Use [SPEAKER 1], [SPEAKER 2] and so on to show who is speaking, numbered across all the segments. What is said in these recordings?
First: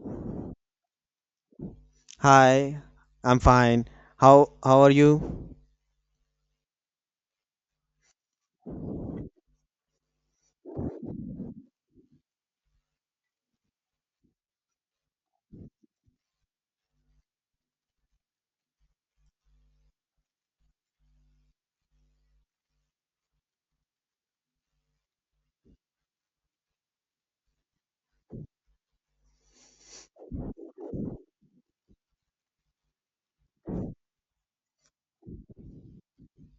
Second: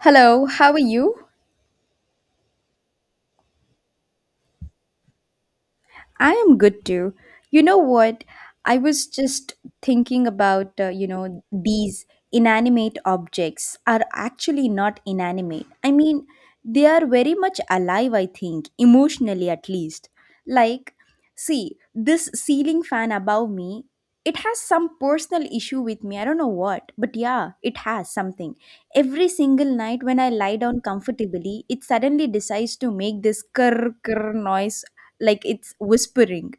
[SPEAKER 1] Hello, how are you?
[SPEAKER 2] Hi, I'm fine. How are you?
[SPEAKER 1] I am good too. You know what? I was just thinking about, these inanimate objects are actually not inanimate. I mean, they are very much alive, I think, emotionally at least. Like, See, this ceiling fan above me, it has some personal issue with me. I don't know what, but yeah, it has something. Every single night when I lie down comfortably, it suddenly decides to make this kurr kurr noise like it's whispering.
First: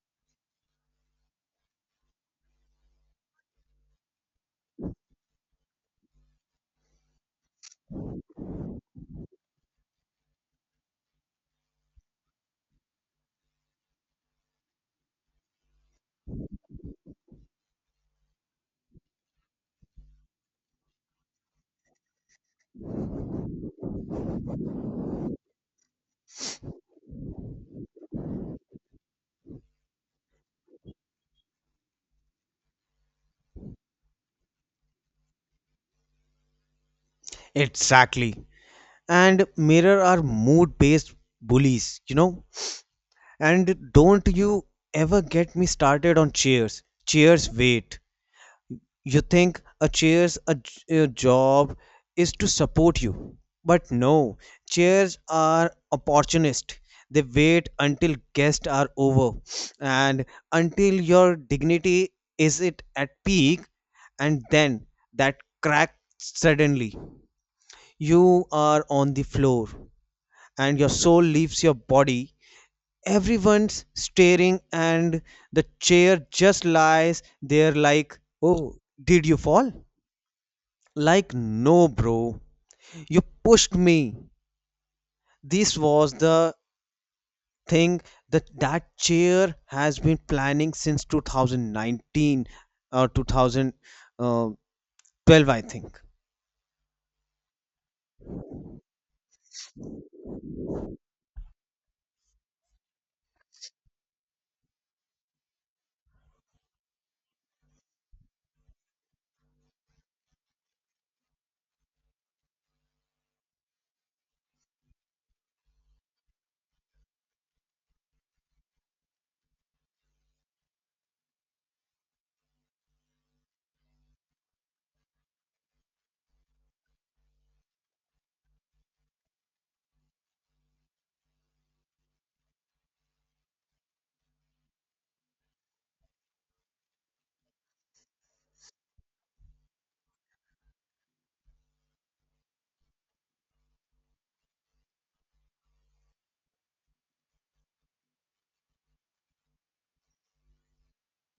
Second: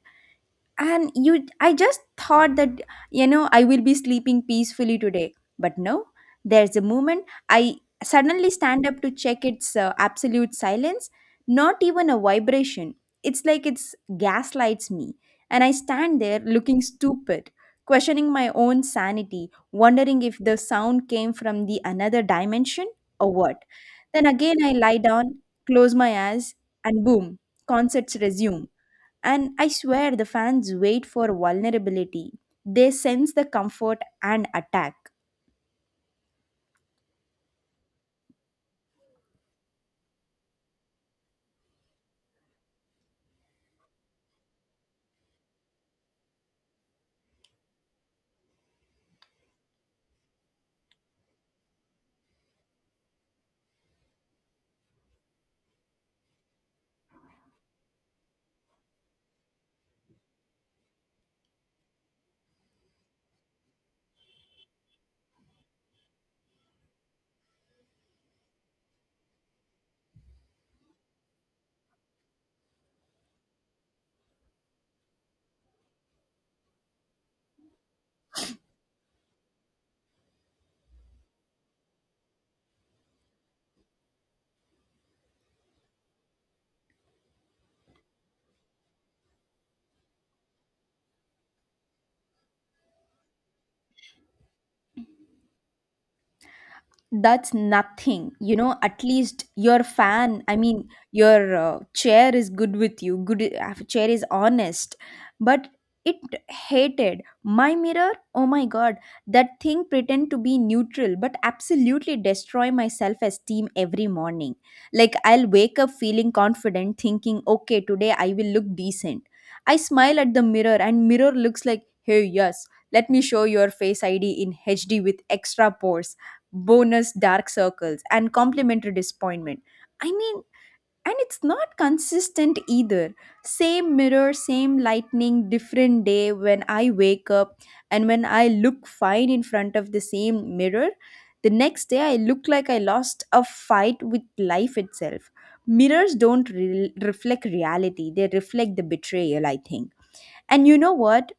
[SPEAKER 1] And you I just thought that I will be sleeping peacefully today, but no, there's a moment I suddenly stand up to check its absolute silence, not even a vibration. It's like it's gaslights me, and I stand there looking stupid, questioning my own sanity, wondering if the sound came from the another dimension or what. Then again I lie down, close my eyes, and boom, concerts resume. And I swear the fans wait for vulnerability. They sense the comfort and attack.
[SPEAKER 2] Exactly. And mirror are mood-based bullies, you know? And don't you ever get me started on cheers. Cheers, wait. You think a chair's a, a job is to support you. But no, chairs are opportunist. They wait until guests are over and until your dignity is it at peak and then that crack suddenly. You are on the floor and your soul leaves your body. Everyone's staring and the chair just lies there like, "Oh, did you fall?" Like, no, bro, you pushed me. This was the thing that chair has been planning since 2019 or 2012, I think.
[SPEAKER 1] That's nothing, you know. At least your fan, I mean your chair is good with you. Good chair is honest. But it hated my mirror, oh my god. That thing pretend to be neutral but absolutely destroy my self esteem every morning. Like I'll wake up feeling confident thinking okay today I will look decent. I smile at the mirror and mirror looks like hey yes, let me show your face id in hd with extra pores, bonus dark circles and complementary disappointment. I mean, and it's not consistent either. Same mirror, same lightning, different day when I wake up, and when I look fine in front of the same mirror, the next day I look like I lost a fight with life itself. Mirrors don't reflect reality, they reflect the betrayal, I think. And you know what?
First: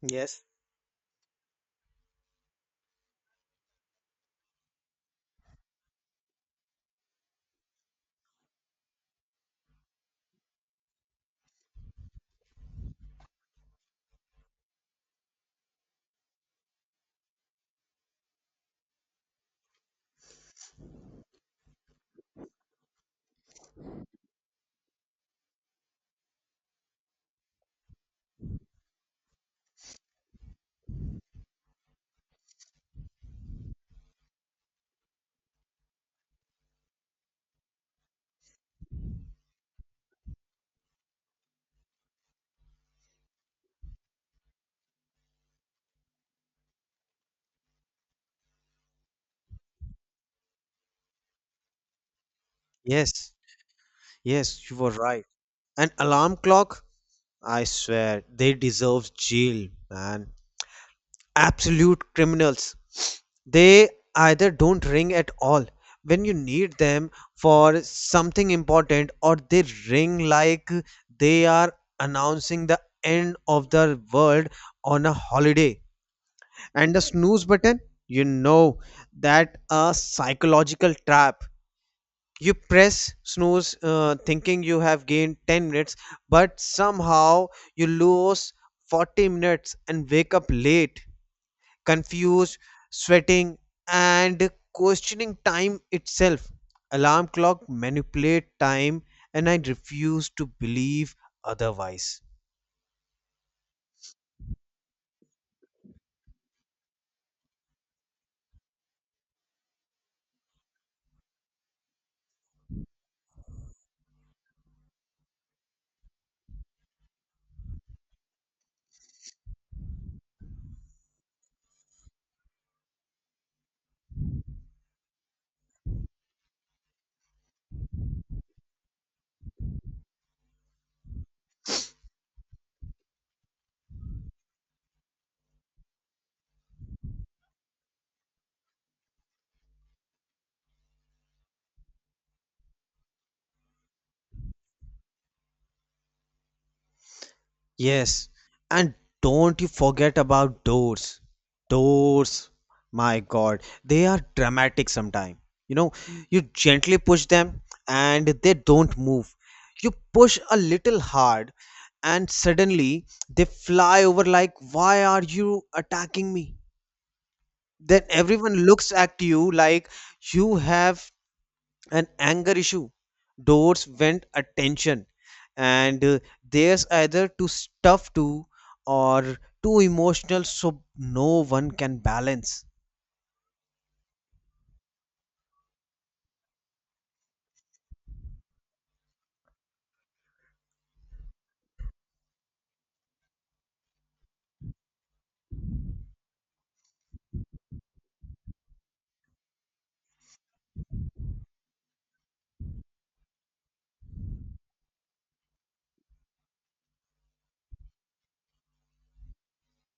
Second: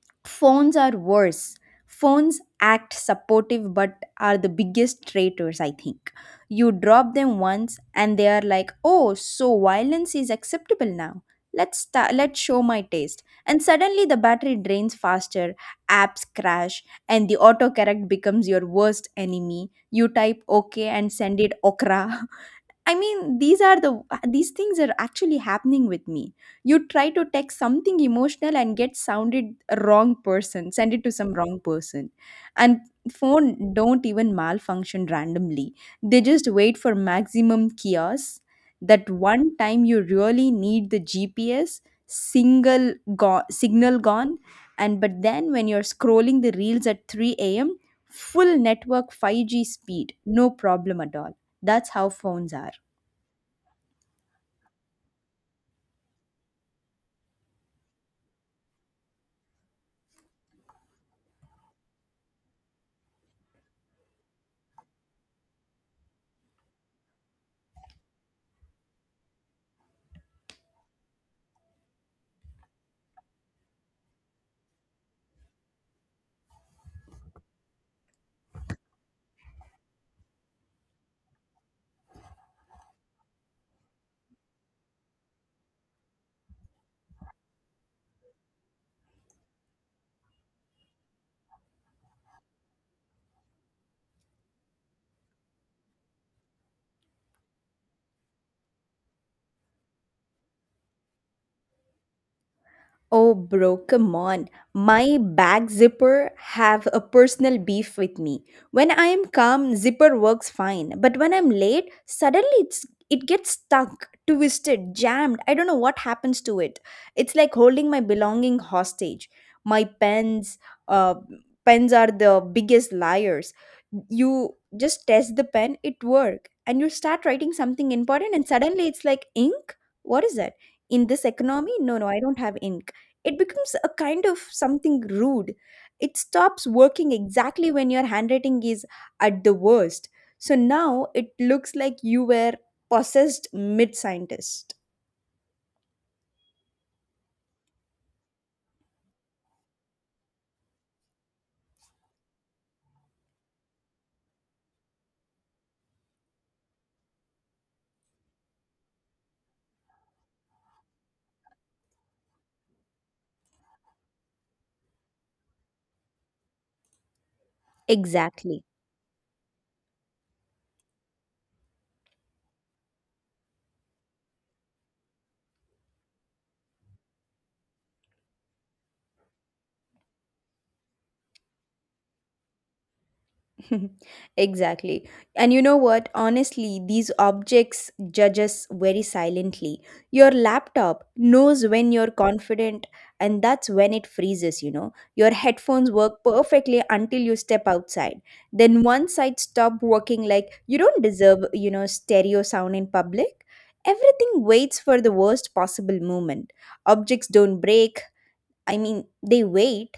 [SPEAKER 2] Yes.
[SPEAKER 1] Phones are worse. Phones act supportive but are the biggest traitors, I think. You drop them once and they are like, "Oh, so violence is acceptable now. Let's show my taste." And suddenly the battery drains faster, apps crash, and the autocorrect becomes your worst enemy. You type okay and send it okra. I mean, these things are actually happening with me. You try to text something emotional and get sounded wrong person, send it to some wrong person. And phone don't even malfunction randomly. They just wait for maximum chaos. That one time you really need the GPS, signal gone, and but then when you're scrolling the reels at 3 a.m., full network 5G speed, no problem at all. That's how phones are.
[SPEAKER 2] Yes, yes, you were right. An alarm clock? I swear, they deserve jail, man. Absolute criminals. They either don't ring at all when you need them for something important, or they ring like they are announcing the end of the world on a holiday. And the snooze button, you know that a psychological trap. You press snooze thinking you have gained 10 minutes, but somehow you lose 40 minutes and wake up late, confused, sweating, and questioning time itself. Alarm clock manipulate time, and I refuse to believe otherwise.
[SPEAKER 1] Oh, bro, come on. My bag zipper have a personal beef with me. When I am calm, zipper works fine, but when I'm late, suddenly it gets stuck, twisted, jammed. I don't know what happens to it. It's like holding my belonging hostage. My uh, pens are the biggest liars. You just test the pen, it work, and you start writing something important, and suddenly it's like ink. What is that? In this economy, no, no, I don't have ink, it becomes a kind of something rude. It stops working exactly when your handwriting is at the worst. So now it looks like you were possessed mid scientist.
[SPEAKER 2] Yes, and don't you forget about doors. Doors, my God, they are dramatic sometimes. You know, you gently push them and they don't move. You push a little hard and suddenly they fly over like, why are you attacking me? Then everyone
[SPEAKER 1] Exactly.
[SPEAKER 2] looks at you like you have an anger issue, doors went attention, and there's either too stuff to or too emotional so no one can balance.
[SPEAKER 1] Exactly. And you know what? Honestly, these objects judge us very silently. Your laptop knows when you're confident, and that's when it freezes, you know. Your headphones work perfectly until you step outside. Then one side stop working like you don't deserve, you know, stereo sound in public. Everything waits for the worst possible moment. Objects don't break. I mean, they wait.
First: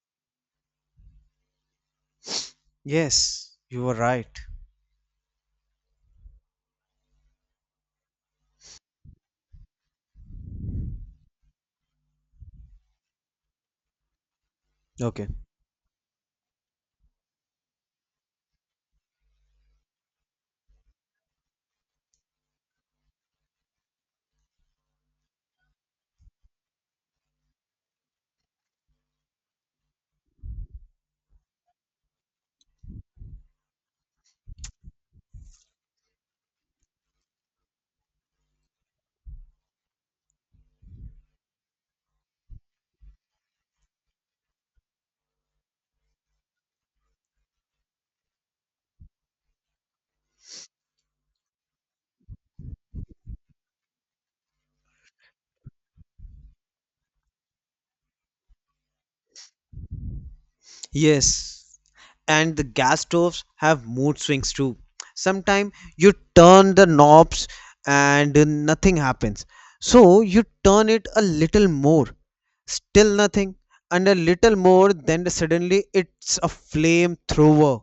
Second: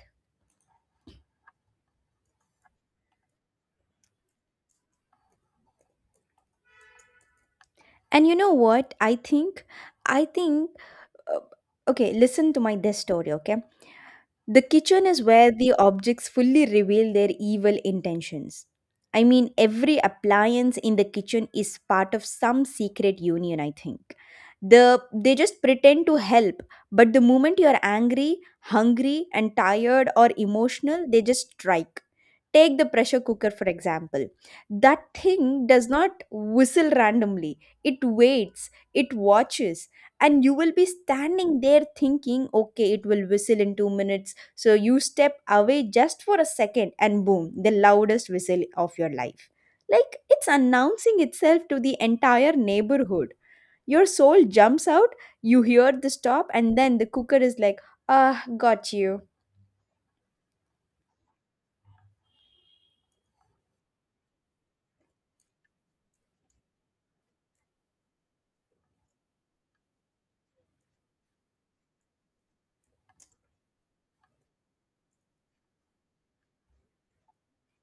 [SPEAKER 2] Yes, you are right.
[SPEAKER 1] And you know what? I think uh, okay, listen to my this story, okay. The kitchen is
[SPEAKER 2] Okay.
[SPEAKER 1] where the objects fully reveal their evil intentions. I mean, every appliance in the kitchen is part of some secret union, I think. the they just pretend to help, but the moment you are angry, hungry and tired or emotional, they just strike. Take the pressure cooker, for example. That thing does not whistle randomly, it waits, it watches, and you will be standing there thinking, okay, it will whistle in 2 minutes. So you step away just for a second, and boom, the loudest whistle of your life. Like it's announcing itself to the entire neighborhood. Your soul jumps out, you hear the stop and then the cooker is like, ah, got you.
[SPEAKER 2] Yes, and the gas stoves have mood swings too. Sometimes you turn the knobs and nothing happens, so you turn it a little more. Still nothing, and a little more, then suddenly it's a flamethrower,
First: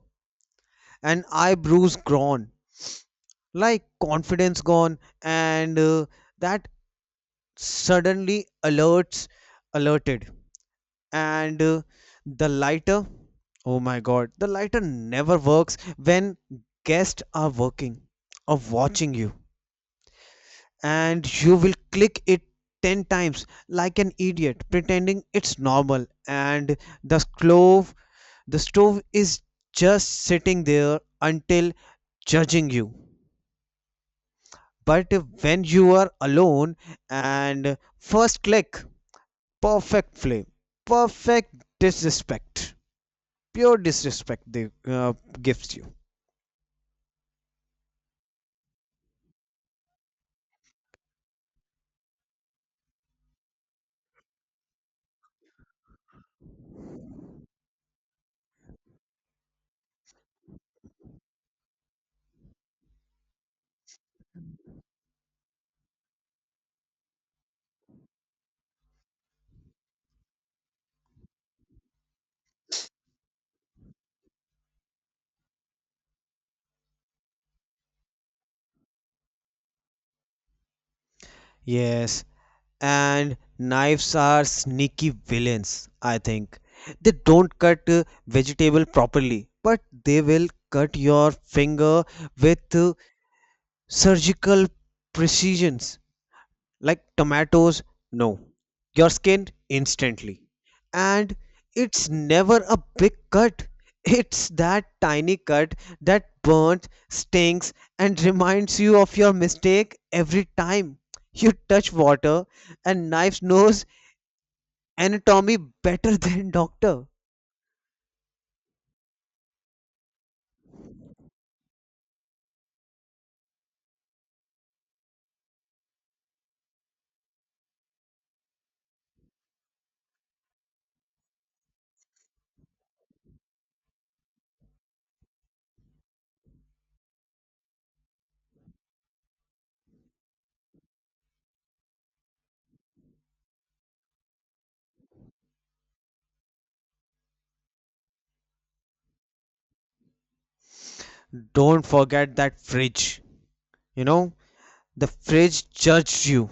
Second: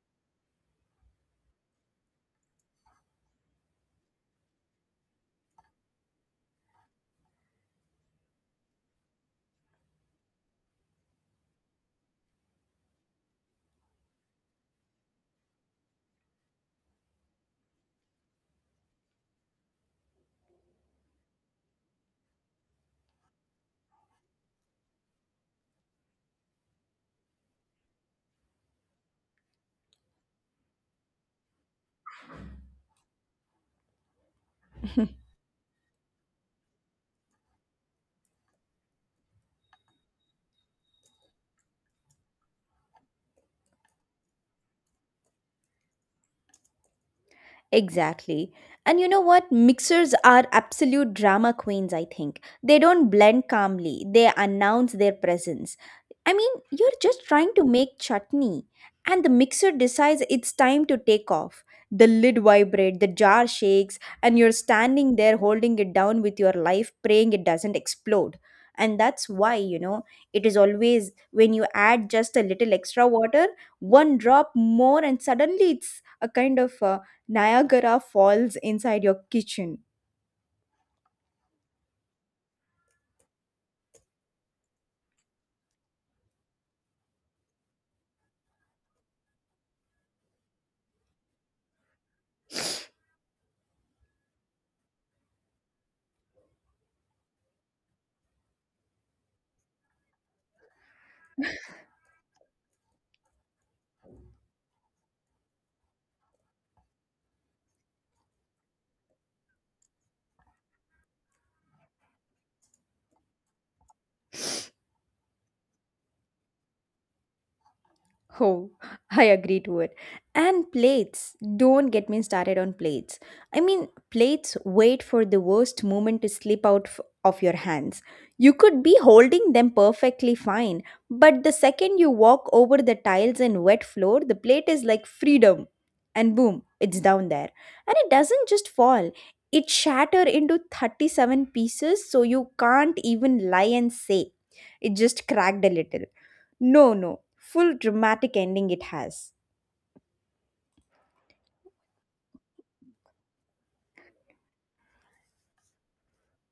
[SPEAKER 2] and eyebrows gone, like confidence gone, and that suddenly alerts, alerted, and the lighter. Oh my god, the lighter never works when guests are working or watching you, and you will click it 10 times like an idiot, pretending it's normal, and the glow. The stove is just sitting there until judging you. But when you are alone and first click, perfect flame, perfect disrespect, pure disrespect they gives you.
[SPEAKER 1] Exactly. And you know what? Mixers are absolute drama queens, I think. They don't blend calmly, they announce their presence. I mean, you're just trying to make chutney, and the mixer decides it's time to take off. The lid vibrates, the jar shakes, and you're standing there holding it down with your life, praying it doesn't explode. And that's why, you know, it is always when you add just a little extra water, one drop more, and suddenly it's a kind of Niagara Falls inside your kitchen.
[SPEAKER 2] Yes, and knives are sneaky villains, I think. They don't cut vegetable properly, but they will cut your finger with surgical precisions. Like tomatoes, no, you're skinned instantly, and it's never a big cut, it's that tiny cut that burns, stings, and reminds you of your mistake every time you touch water. And knives knows anatomy better than doctor.
[SPEAKER 1] Oh, I agree to it. And plates. Don't get me started on plates. I mean, plates wait for the worst moment to slip out of your hands. You could be holding them perfectly fine, but the second you walk over the tiles and wet floor, the plate is like freedom. And boom, it's down there. And it doesn't just fall, it shatters into 37 pieces so you can't even lie and say it just cracked a little. No, no. Full dramatic ending it has.
[SPEAKER 2] Don't forget that fridge, you know, the fridge judged you.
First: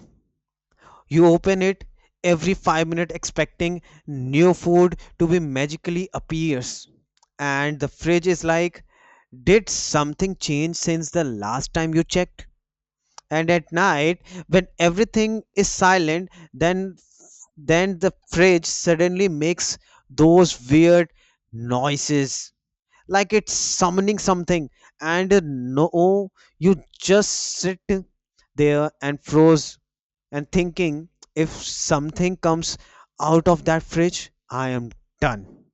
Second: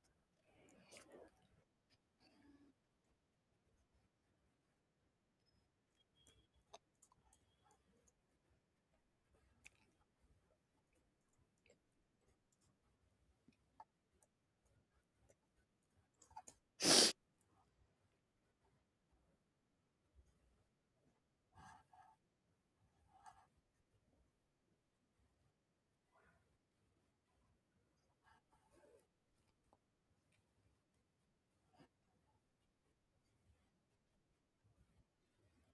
[SPEAKER 2] You open it every 5 minutes expecting new food to be magically appears. And the fridge is like, did something change since the last time you checked? And at night, when everything is silent, then the fridge suddenly makes those weird noises like it's summoning something, and no, you just sit there and froze and thinking, if something comes out of that fridge, I am done.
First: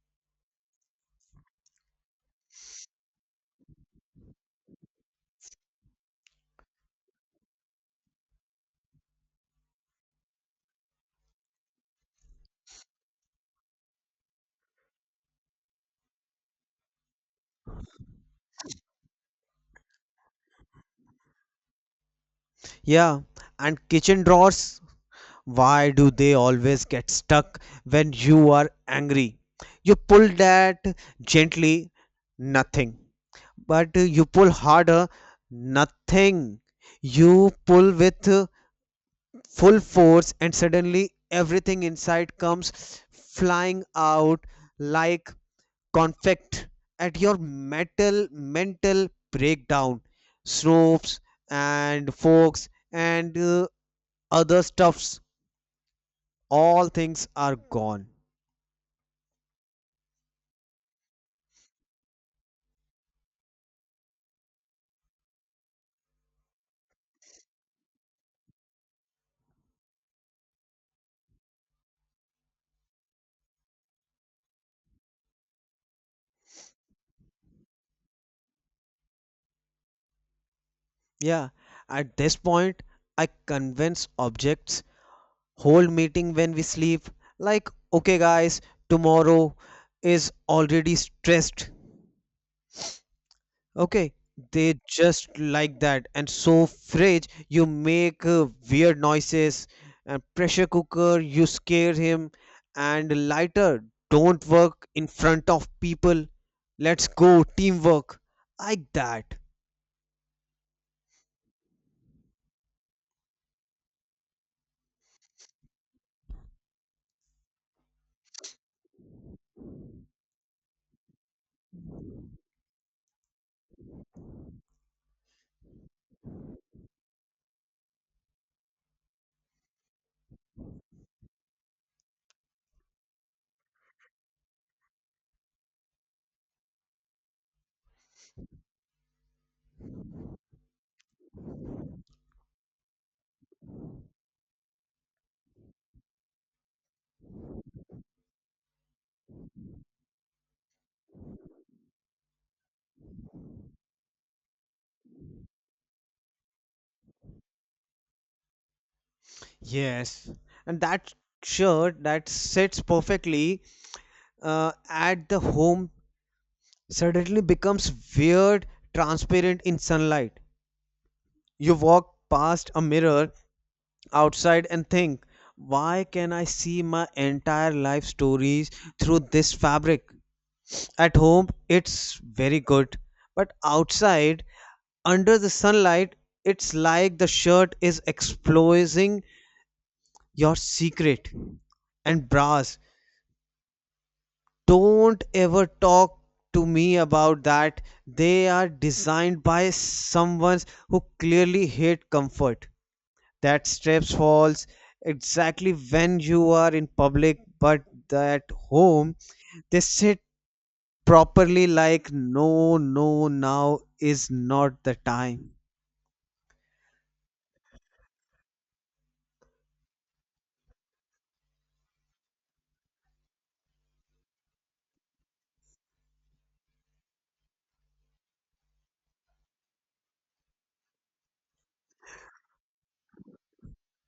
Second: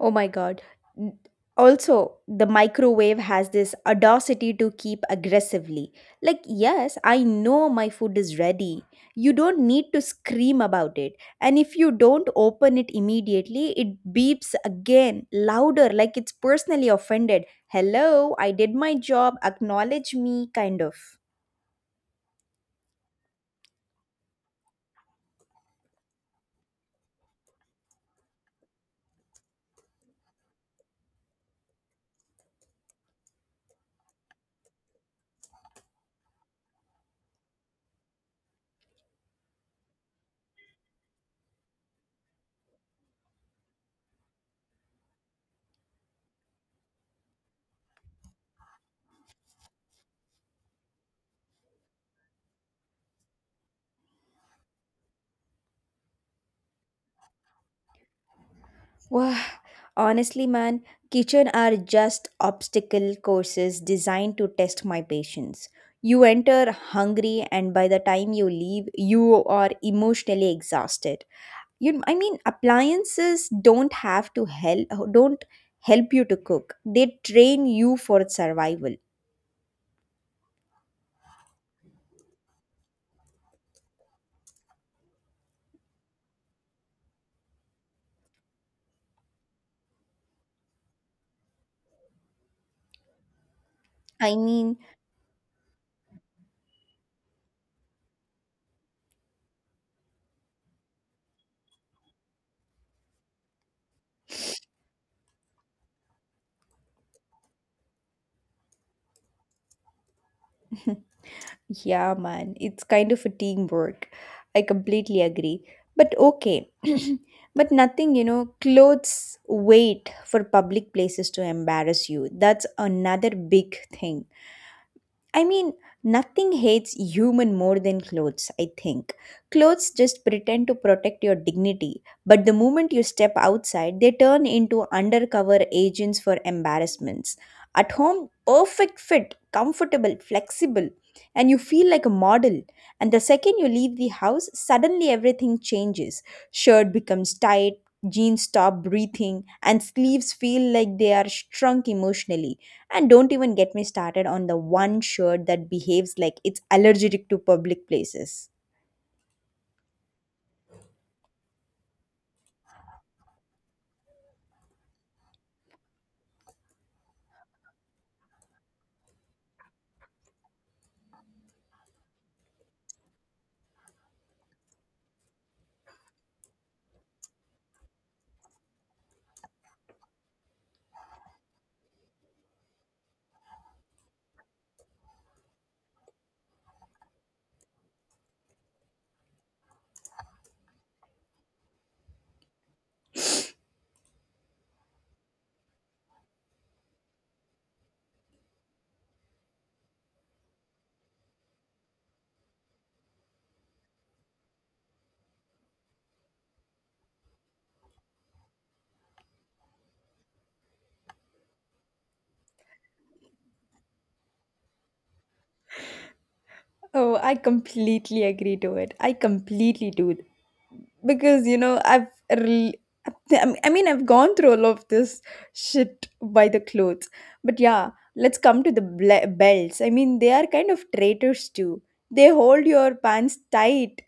[SPEAKER 1] Oh my god. N- Also, the microwave has this audacity to keep aggressively. Like, yes, I know my food is ready. You don't need to scream about it. And if you don't open it immediately, it beeps again, louder, like it's personally offended. Hello, I did my job, acknowledge me, kind of.
[SPEAKER 2] Yeah, and kitchen drawers, why do they always get stuck when you are angry? You pull that gently, nothing. But you pull harder, nothing. You pull with full force, and suddenly everything inside comes flying out like conflict at your metal mental breakdown, snopes and forks and other stuffs, all things are gone.
[SPEAKER 1] Wah, honestly, man, kitchen are just obstacle courses designed to test my patience. You enter hungry, and by the time you leave, you are emotionally exhausted. You, I mean, appliances don't have to help, don't help you to cook. They train you for survival.
[SPEAKER 2] Yeah, at this point I convince objects hold meeting when we sleep, like okay guys, tomorrow is already stressed, okay.
[SPEAKER 1] I mean,
[SPEAKER 2] They just like that, and so fridge you make weird noises, and pressure cooker you scare him, and lighter don't work in front of people, let's go teamwork, like that.
[SPEAKER 1] yeah, man, it's kind of a teamwork. I completely agree. But okay, but nothing, you know, clothes wait for public places to embarrass you. That's another big thing. I mean, nothing hates human more than clothes, I think. Clothes just pretend to protect your dignity, but the moment you step outside, they turn into undercover agents for embarrassments. At home, perfect fit, comfortable, flexible, and you feel like a model. And the second you leave the house, suddenly everything changes. Shirt becomes tight, jeans stop breathing, and sleeves feel like they are shrunk emotionally. And don't even get me started on the one shirt that behaves like it's allergic to public places.
[SPEAKER 2] Yes, and that shirt that sits perfectly at the home suddenly becomes weird, transparent in sunlight. You walk past a mirror outside and think, why can I see my entire life stories through this fabric? At home, it's very good, but outside, under the sunlight, it's like the shirt is exposing your secret. And bras, don't ever talk to me about that. They are designed by someone who clearly hate comfort. That steps falls exactly when you are in public, but at home they sit properly like no, no, now is not the time.
[SPEAKER 1] Oh, I completely agree to it. I completely do, because you know rel- I mean I've gone through all of this shit by the clothes. But yeah, let's come to the belts. I mean they are kind of traitors too. They hold your pants tight,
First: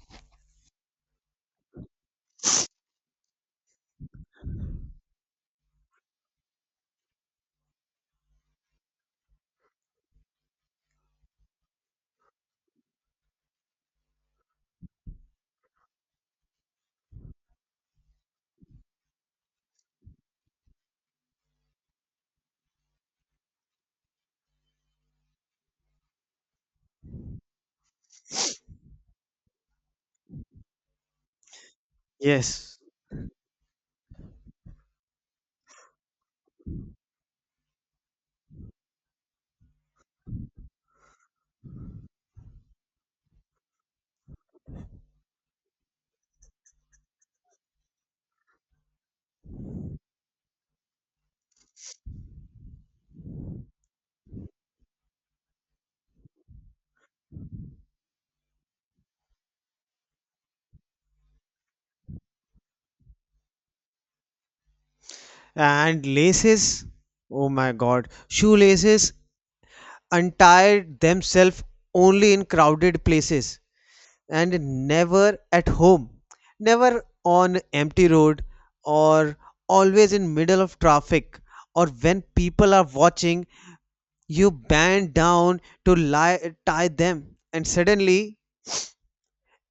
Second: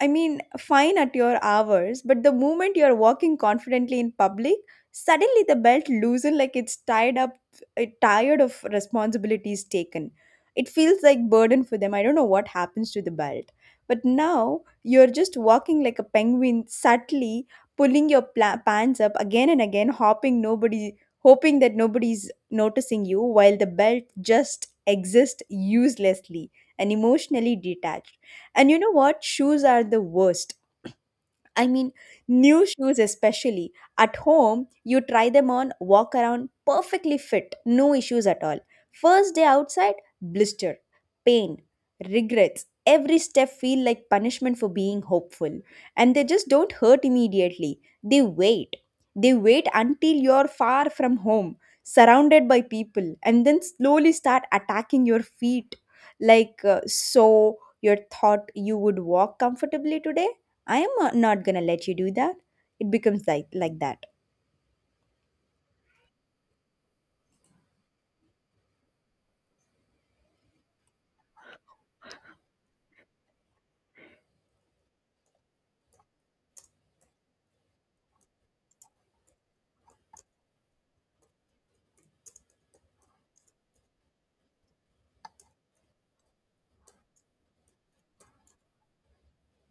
[SPEAKER 1] I mean, fine at your hours, but the moment you're walking confidently in public, suddenly the belt loosens like it's tied up, tired of responsibilities taken. It feels like burden for them. I don't know what happens to the belt. But now you're just walking like a penguin, subtly pulling your pants up again and again, hopping nobody, hoping that nobody's noticing you, while the belt just exists uselessly and emotionally detached. And you know what? Shoes are the worst. I mean, new
[SPEAKER 2] Yes,
[SPEAKER 1] shoes, especially at home, you try them on, walk around, perfectly fit, no issues at all. First day outside, blister, pain, regrets. Every step feel like punishment for being hopeful. And they just don't hurt immediately. They wait. They wait until you're far from home, surrounded by people, and then slowly start attacking your feet. Like, so you thought you would walk comfortably today? I am not gonna let you do that. It becomes like that.
[SPEAKER 2] and laces, oh my god, shoelaces untie themselves only in crowded places and never at home, never on empty road, or always in middle of traffic, or when people are watching. You bend down to lie, tie them, and suddenly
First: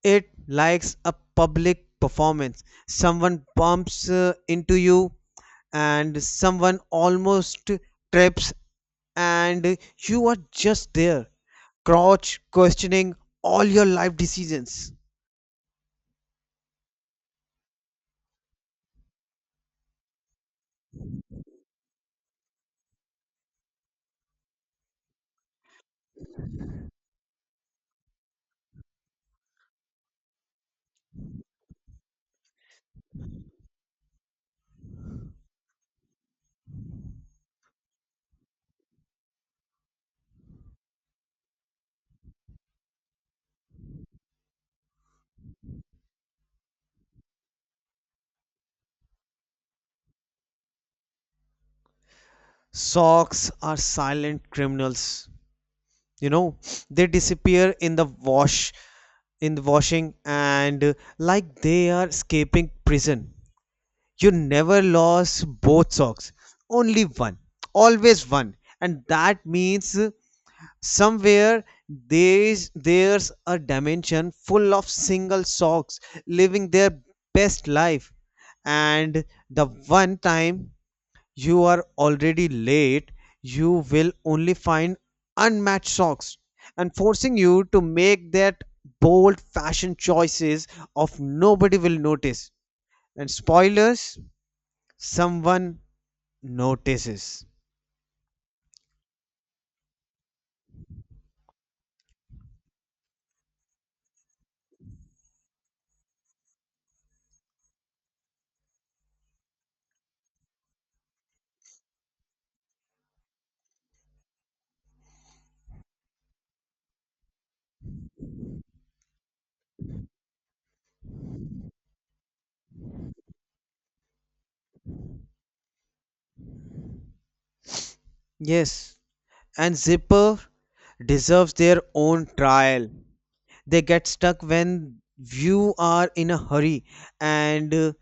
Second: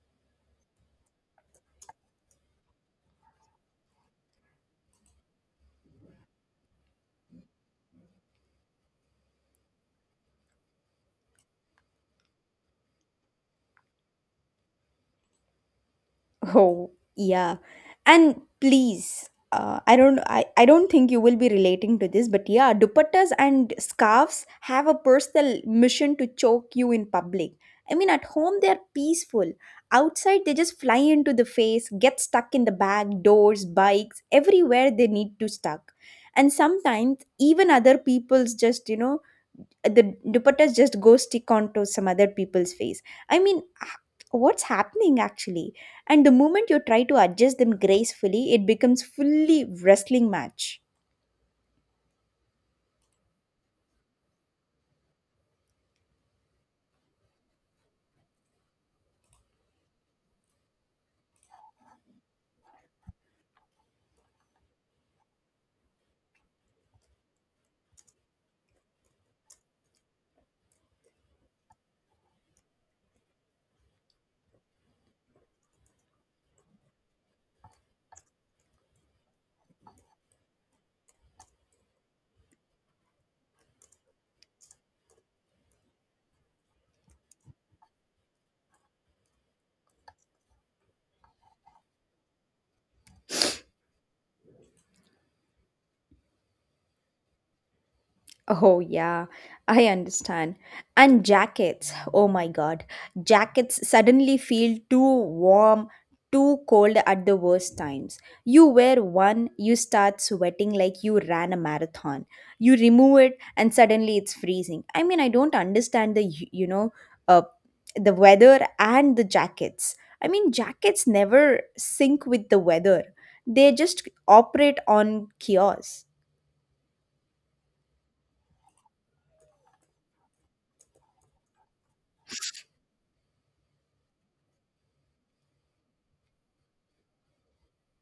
[SPEAKER 2] it likes a public performance. Someone bumps into you, and someone almost trips, and you are just there, crouch questioning all your life decisions.
[SPEAKER 1] Oh yeah, and please, I don't think you will be relating to this, but yeah, dupattas and scarves have a personal mission to choke you in public. I mean, at home they are peaceful. Outside they just fly into the face, get stuck in the bag, doors, bikes, everywhere they need to stuck. And sometimes even other people's, just you know, the dupattas just go stick onto some other people's face. I mean, what's happening actually? And the moment you try to adjust them gracefully it becomes fully wrestling match.
[SPEAKER 2] Socks are silent criminals. You know, they disappear in the wash, in the washing and like they are escaping prison. You never lost both socks, only one, always one, and that means somewhere there's a dimension full of single socks living their best life, and the one time you are already late, you will only find unmatched socks and forcing you to make that bold fashion choices of nobody will notice. And spoilers? Someone notices.
[SPEAKER 1] Oh, yeah, I understand. And jackets, oh my god, jackets suddenly feel too warm, too cold at the worst times. You wear one, you start sweating like you ran a marathon. You remove it, and suddenly it's freezing. I mean, I don't understand the, you know, uh, the weather and the jackets. I mean, jackets never sync with the weather, they just operate on chaos.
[SPEAKER 2] Yes, and Zipper deserves their own trial. They get stuck when you are in a hurry, and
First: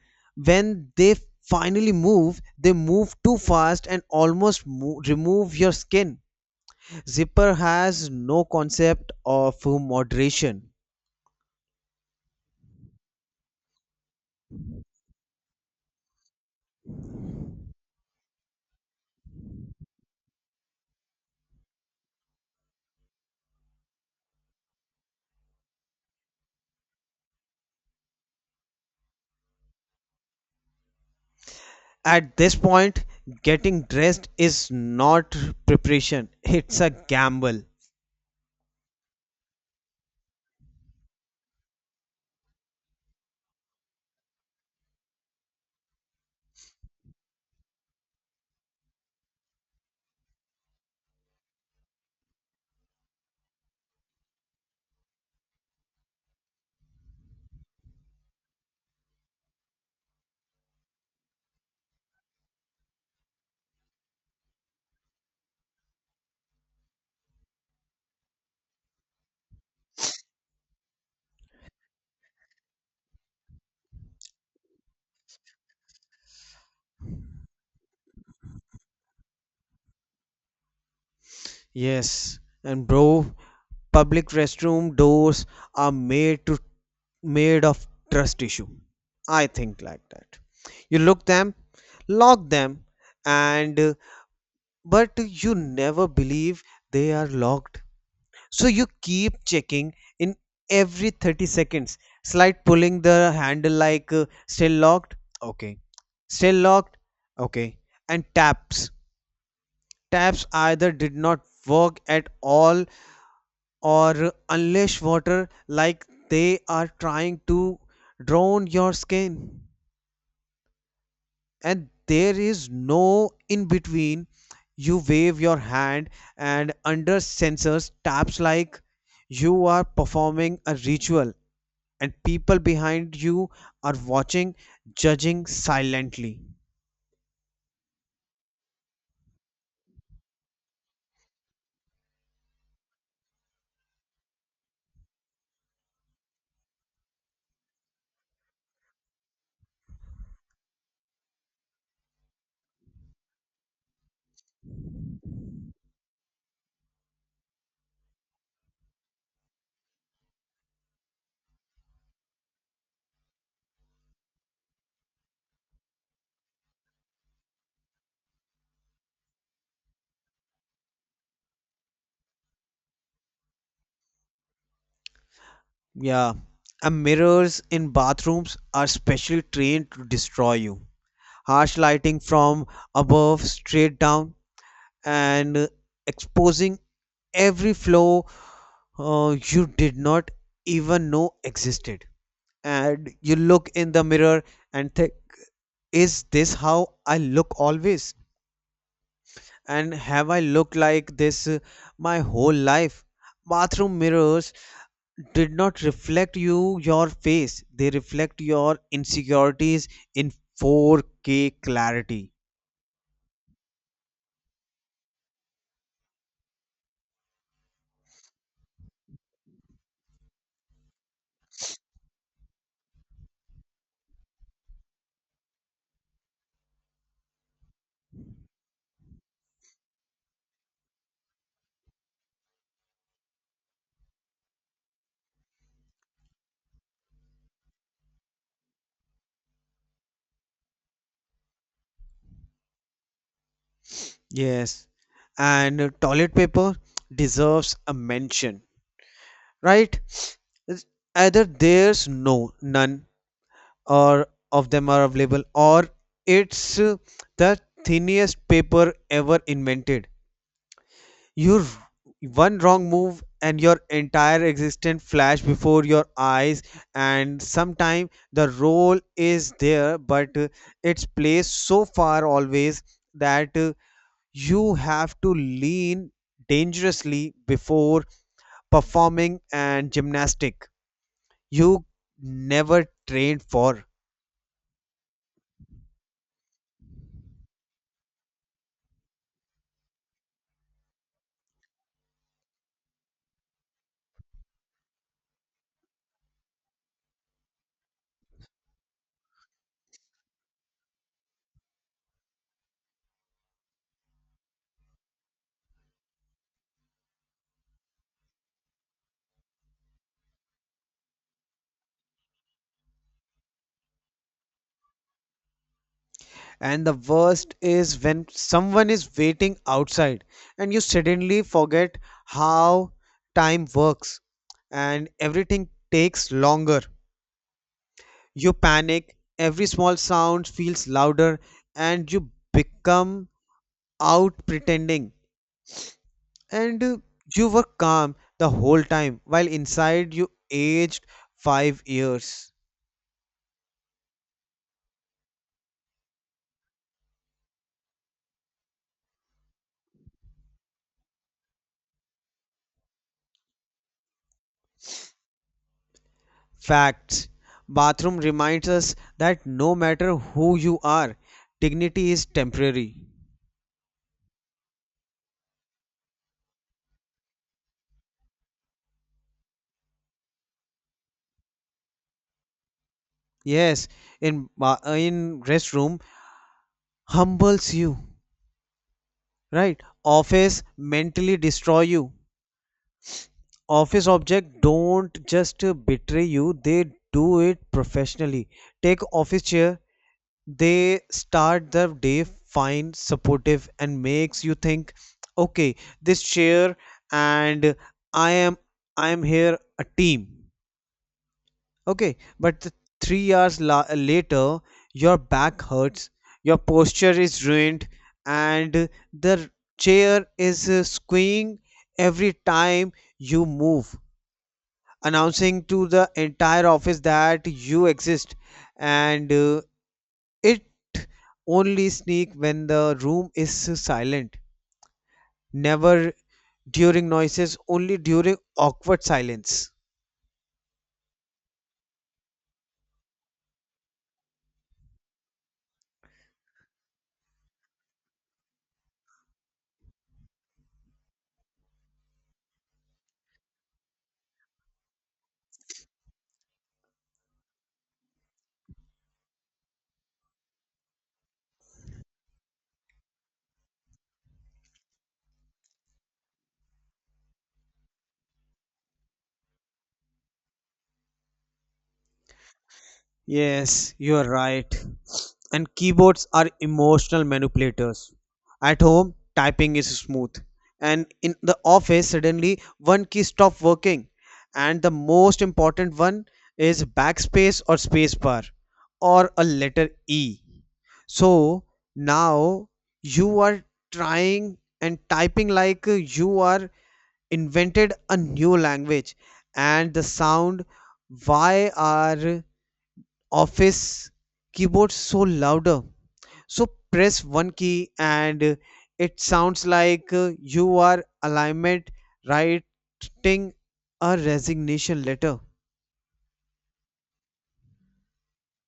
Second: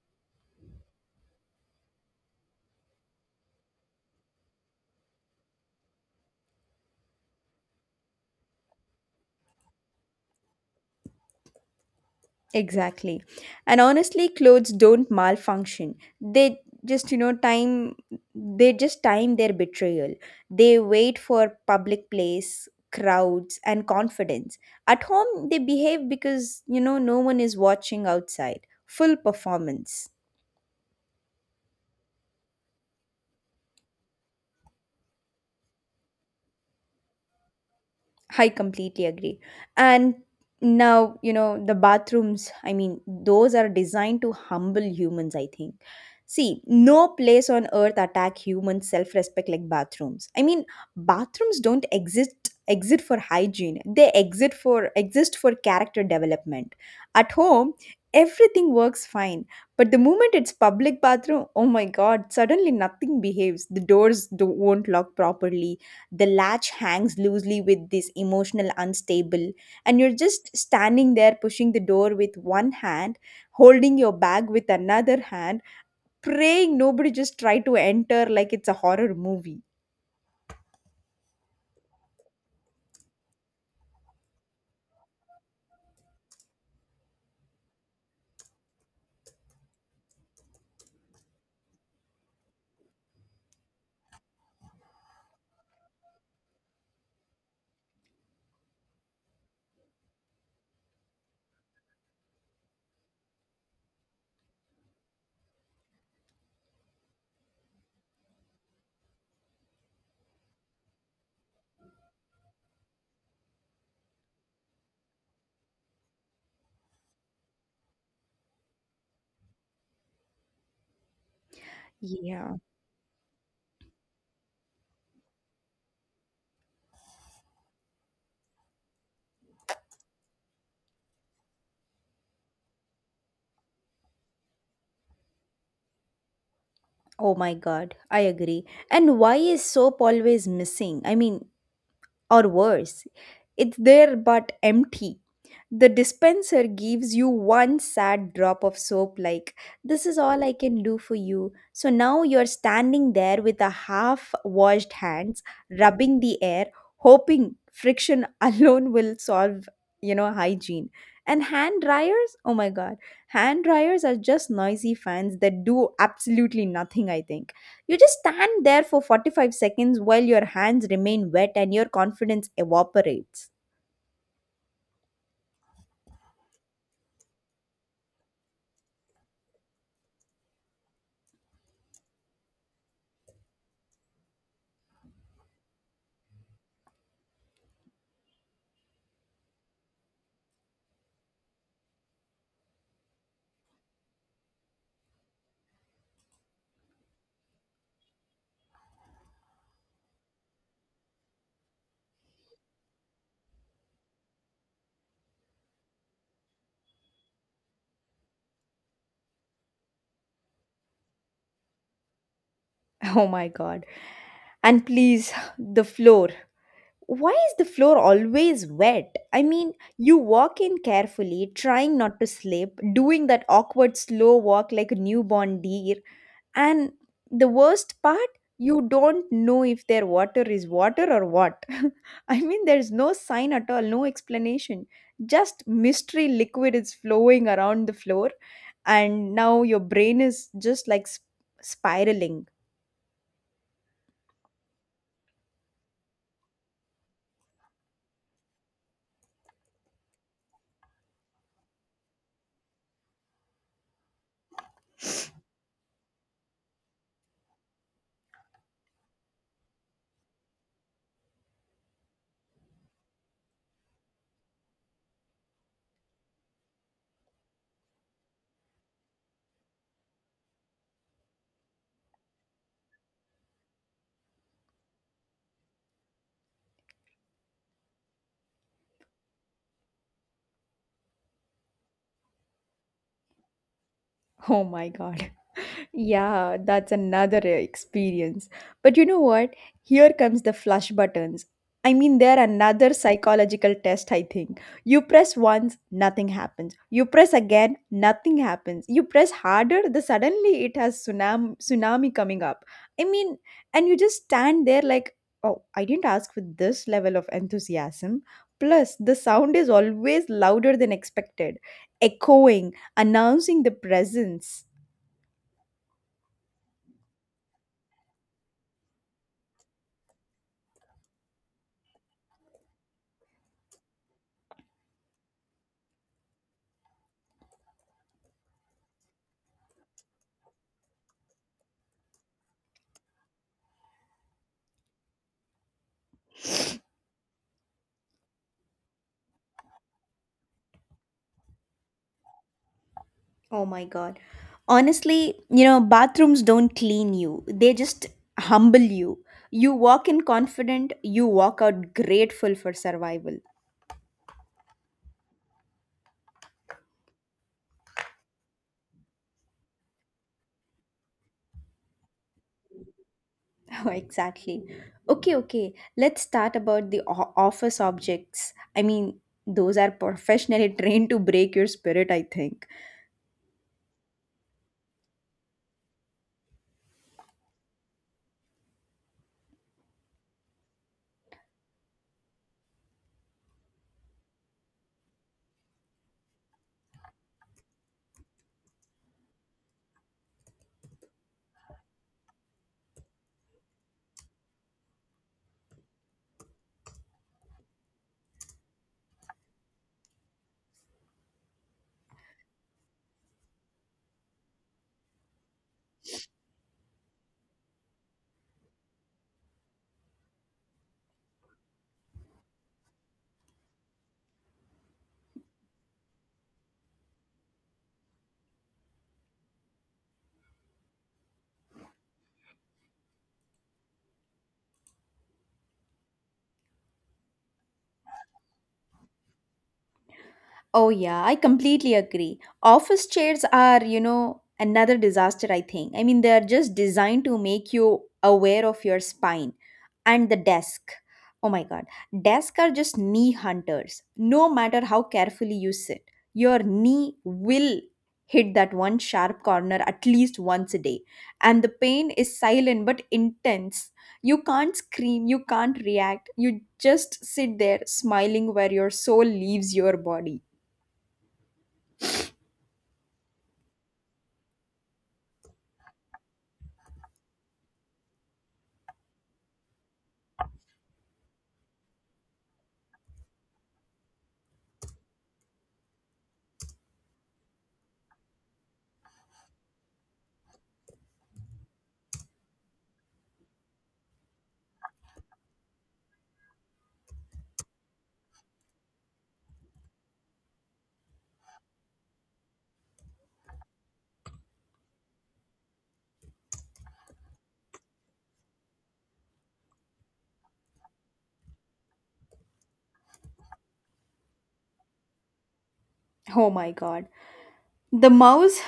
[SPEAKER 2] when they finally move, they move too fast and almost remove your skin. Zipper has no concept of moderation.
[SPEAKER 1] Exactly. And honestly, clothes don't malfunction. They just, they just time their betrayal. They wait for public place, crowds, and confidence. At home, they behave because, no one is watching outside. Full performance.
[SPEAKER 2] At this point, getting dressed is not preparation, it's a gamble.
[SPEAKER 1] I completely agree. And now, the bathrooms. I mean, those are designed to humble humans, I think. See, no place on earth attack human self-respect like bathrooms. I mean, bathrooms don't exist for hygiene. They exist for character development. At home, everything works fine, but the moment it's public bathroom, oh my god, suddenly nothing behaves. The doors do won't lock properly, the latch hangs loosely with this emotional unstable, and you're just standing there pushing the door with one hand, holding your bag with another hand, praying nobody just try to enter like it's a horror movie.
[SPEAKER 2] Yes, and bro, public restroom doors are made to made of trust tissue. I think like that. You look them, lock them, and but you never believe they are locked. So you keep checking in every 30 seconds. Slight pulling the handle like still locked. Okay. Still locked. Okay. And taps. Taps either did not work at all or unleash water like they are trying to drown your skin, and there
[SPEAKER 1] Yeah.
[SPEAKER 2] is no in between. You wave your hand and under sensors taps like you are performing a ritual, and people behind you are watching, judging silently.
[SPEAKER 1] Oh my god, I agree. And why is soap always missing? I mean, or worse, it's there but empty. The dispenser gives you one sad drop of soap, like, this is all I can do for you. So now you're standing there with a half washed hands, rubbing the air, hoping friction alone will solve, hygiene. And hand dryers, oh my god, hand dryers are just noisy fans that do absolutely nothing, I think. You just stand there for 45 seconds while your hands remain wet and your confidence evaporates.
[SPEAKER 2] Yeah, and mirrors in bathrooms are specially trained to destroy you. Harsh lighting from above straight down and exposing every flaw you did not even know existed. And you look in the mirror and think, is this how I look always? And have I looked like this my whole life? Bathroom mirrors did not reflect you, your face. They reflect your insecurities in 4K clarity.
[SPEAKER 1] Oh my god. And please, the floor. Why is the floor always wet? I mean, you walk in carefully, trying not to slip, doing that awkward slow walk like a newborn deer. And the worst part, you don't know if their water is water or what. I mean, there's no sign at all, no explanation. Just mystery liquid is flowing around the floor, and now your brain is just like spiraling.
[SPEAKER 2] Yes. And toilet paper deserves a mention, right? It's either there's no none or of them are available, or it's the thinnest paper ever invented. Your one wrong move and your entire existence flash before your eyes. And sometime the role is there, but it's placed so far always that you have to lean dangerously before performing and gymnastic you never trained for.
[SPEAKER 1] Oh my god. Yeah, that's another experience. But you know what? Here comes the flush buttons. I mean, they're another psychological test, I think. You press once, nothing happens. You press again, nothing happens. You press harder, the suddenly it has tsunami coming up. I mean, and you just stand there like, oh, I didn't ask for this level of enthusiasm. Plus, the sound is always louder than expected, echoing, announcing the presence.
[SPEAKER 2] And the worst is when someone is waiting outside and you suddenly forget how time works and everything takes longer. You panic, every small sound feels louder, and you become out pretending. And you were calm the whole time while inside you aged 5 years.
[SPEAKER 1] Oh my God. Honestly, bathrooms don't clean you, they just humble you. You walk in confident, you walk out grateful for survival.
[SPEAKER 2] Facts. Bathroom reminds us that no matter who you are, dignity is temporary.
[SPEAKER 1] Oh, exactly. Okay, okay. Let's start about the office objects. I mean, those are professionally trained to break your spirit, I think.
[SPEAKER 2] Yes, in in restroom humbles you, right? Office mentally destroy you. Office object don't just betray you; they do it professionally. Take office chair, they start the day fine, supportive, and makes you think, okay, this chair and i am I am here a team, okay, but 3 hours later your back hurts, your posture is ruined, and the chair is squeeing every time you move, announcing to the entire office that you exist, and it only sneak when the room is silent, never during noises, only during awkward silence.
[SPEAKER 1] Oh, yeah, I completely agree. Office chairs are, another disaster, I think. I mean, they're just designed to make you aware of your spine and the desk. Oh my God. Desks are just knee hunters. No matter how carefully you sit, your knee will hit that one sharp corner at least once a day. And the pain is silent but intense. You can't scream, you can't react. You just sit there smiling where your soul leaves your body.
[SPEAKER 2] Yes, you're right. And keyboards are emotional manipulators. At home, typing is smooth. And in the office, suddenly one key stops working. And the most important one is backspace or spacebar or a letter E. So now you are trying and typing like you are invented a new language, and the sound, why are office keyboard so louder. So press one key and it sounds like you are alignment writing a resignation letter.
[SPEAKER 1] Oh my god. The mouse,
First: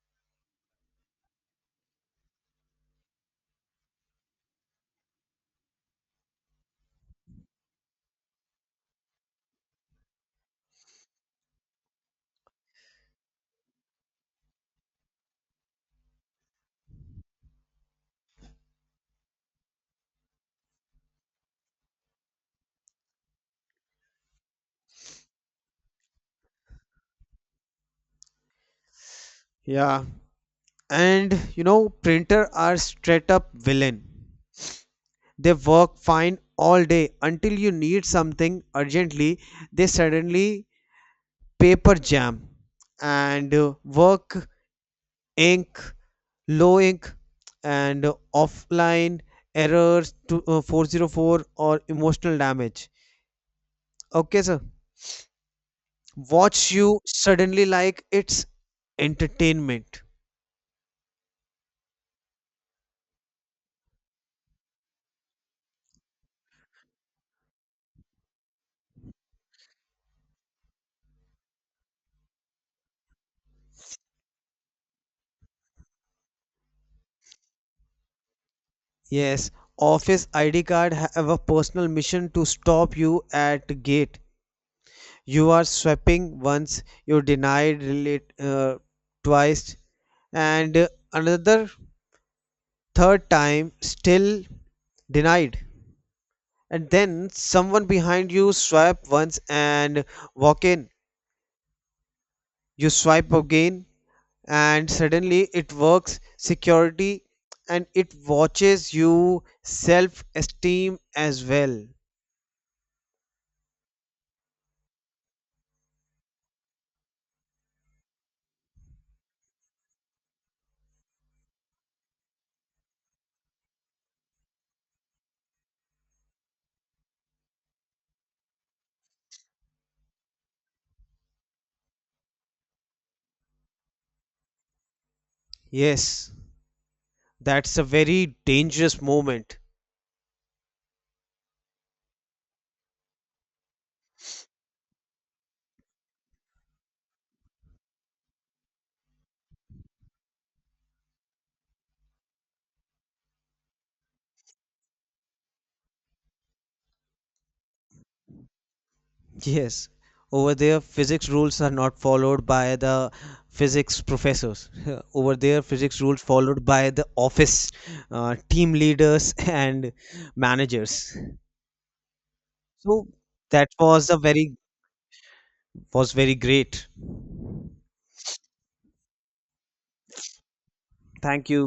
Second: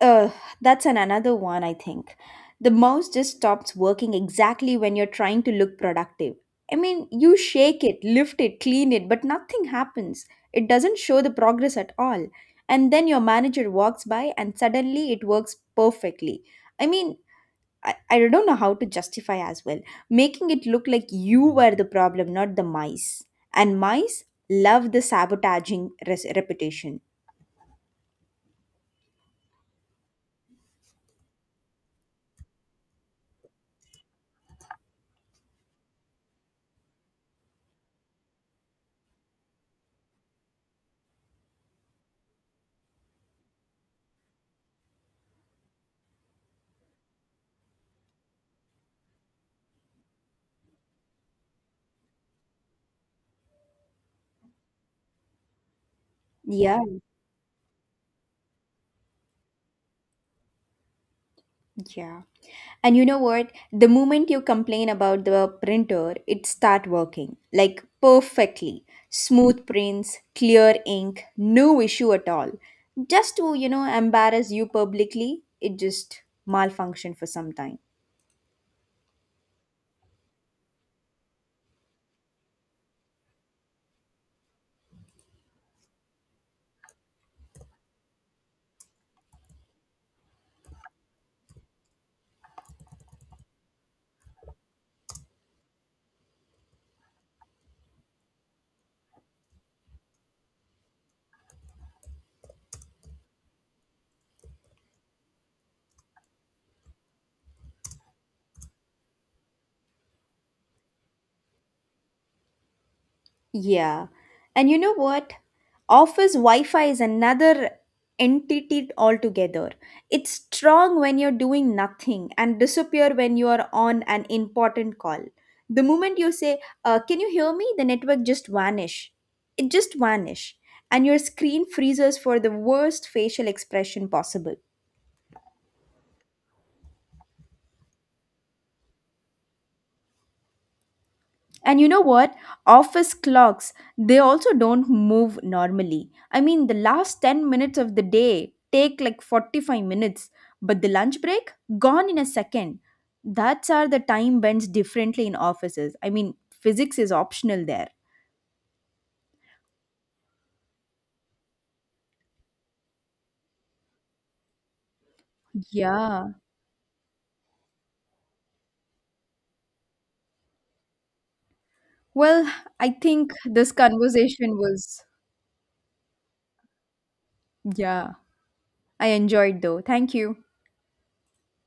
[SPEAKER 1] uh, that's an another one, I think. The mouse just stops working exactly when you're trying to look productive. I mean, you shake it, lift it, clean it, but nothing happens. It doesn't show the progress at all. And then your manager walks by and suddenly it works perfectly. I mean, I don't know how to justify as well, making it look like you were the problem, not the mice. And mice love the sabotaging reputation.
[SPEAKER 2] Yeah. And you know, printer are straight up villain. They work fine all day until you need something urgently. They suddenly paper jam and work ink Loic and offline errors to 404 or emotional damage. Okay, sir. Watch you suddenly like it's entertainment.
[SPEAKER 1] Yeah. And you know what? The moment you complain about the printer, it start working like perfectly. Smooth prints, clear ink, no issue at all. Just to, embarrass you publicly, it just malfunction for some time.
[SPEAKER 2] Yes, office ID card have a personal mission to stop you at gate. You are swapping once, you denied relate twice, and another third time still denied. And then someone behind you swipe once and walk in, you swipe again and suddenly it works, security and it watches you self esteem as well.
[SPEAKER 1] Yeah. And you know what? Office Wi Fi is another entity altogether. It's strong when you're doing nothing and disappear when you are on an important call. The moment you say, can you hear me? The network just vanish. It just vanish. And your screen freezes for the worst facial expression possible.
[SPEAKER 2] Yes, that's a very dangerous moment.
[SPEAKER 1] And you know what? Office clocks, they also don't move normally. I mean, the last 10 minutes of the day take like 45 minutes, but the lunch break gone in a second. That's are the time bends differently in offices. I mean, physics is optional there.
[SPEAKER 2] Yes, over there physics rules are not followed by the physics professors over there physics rules
[SPEAKER 1] Yeah.
[SPEAKER 2] followed by the office team leaders and managers.
[SPEAKER 1] Well, I
[SPEAKER 2] So
[SPEAKER 1] think
[SPEAKER 2] that
[SPEAKER 1] this
[SPEAKER 2] was a very
[SPEAKER 1] conversation was,
[SPEAKER 2] was very great.
[SPEAKER 1] yeah, I enjoyed though. Thank you.
[SPEAKER 2] Thank you.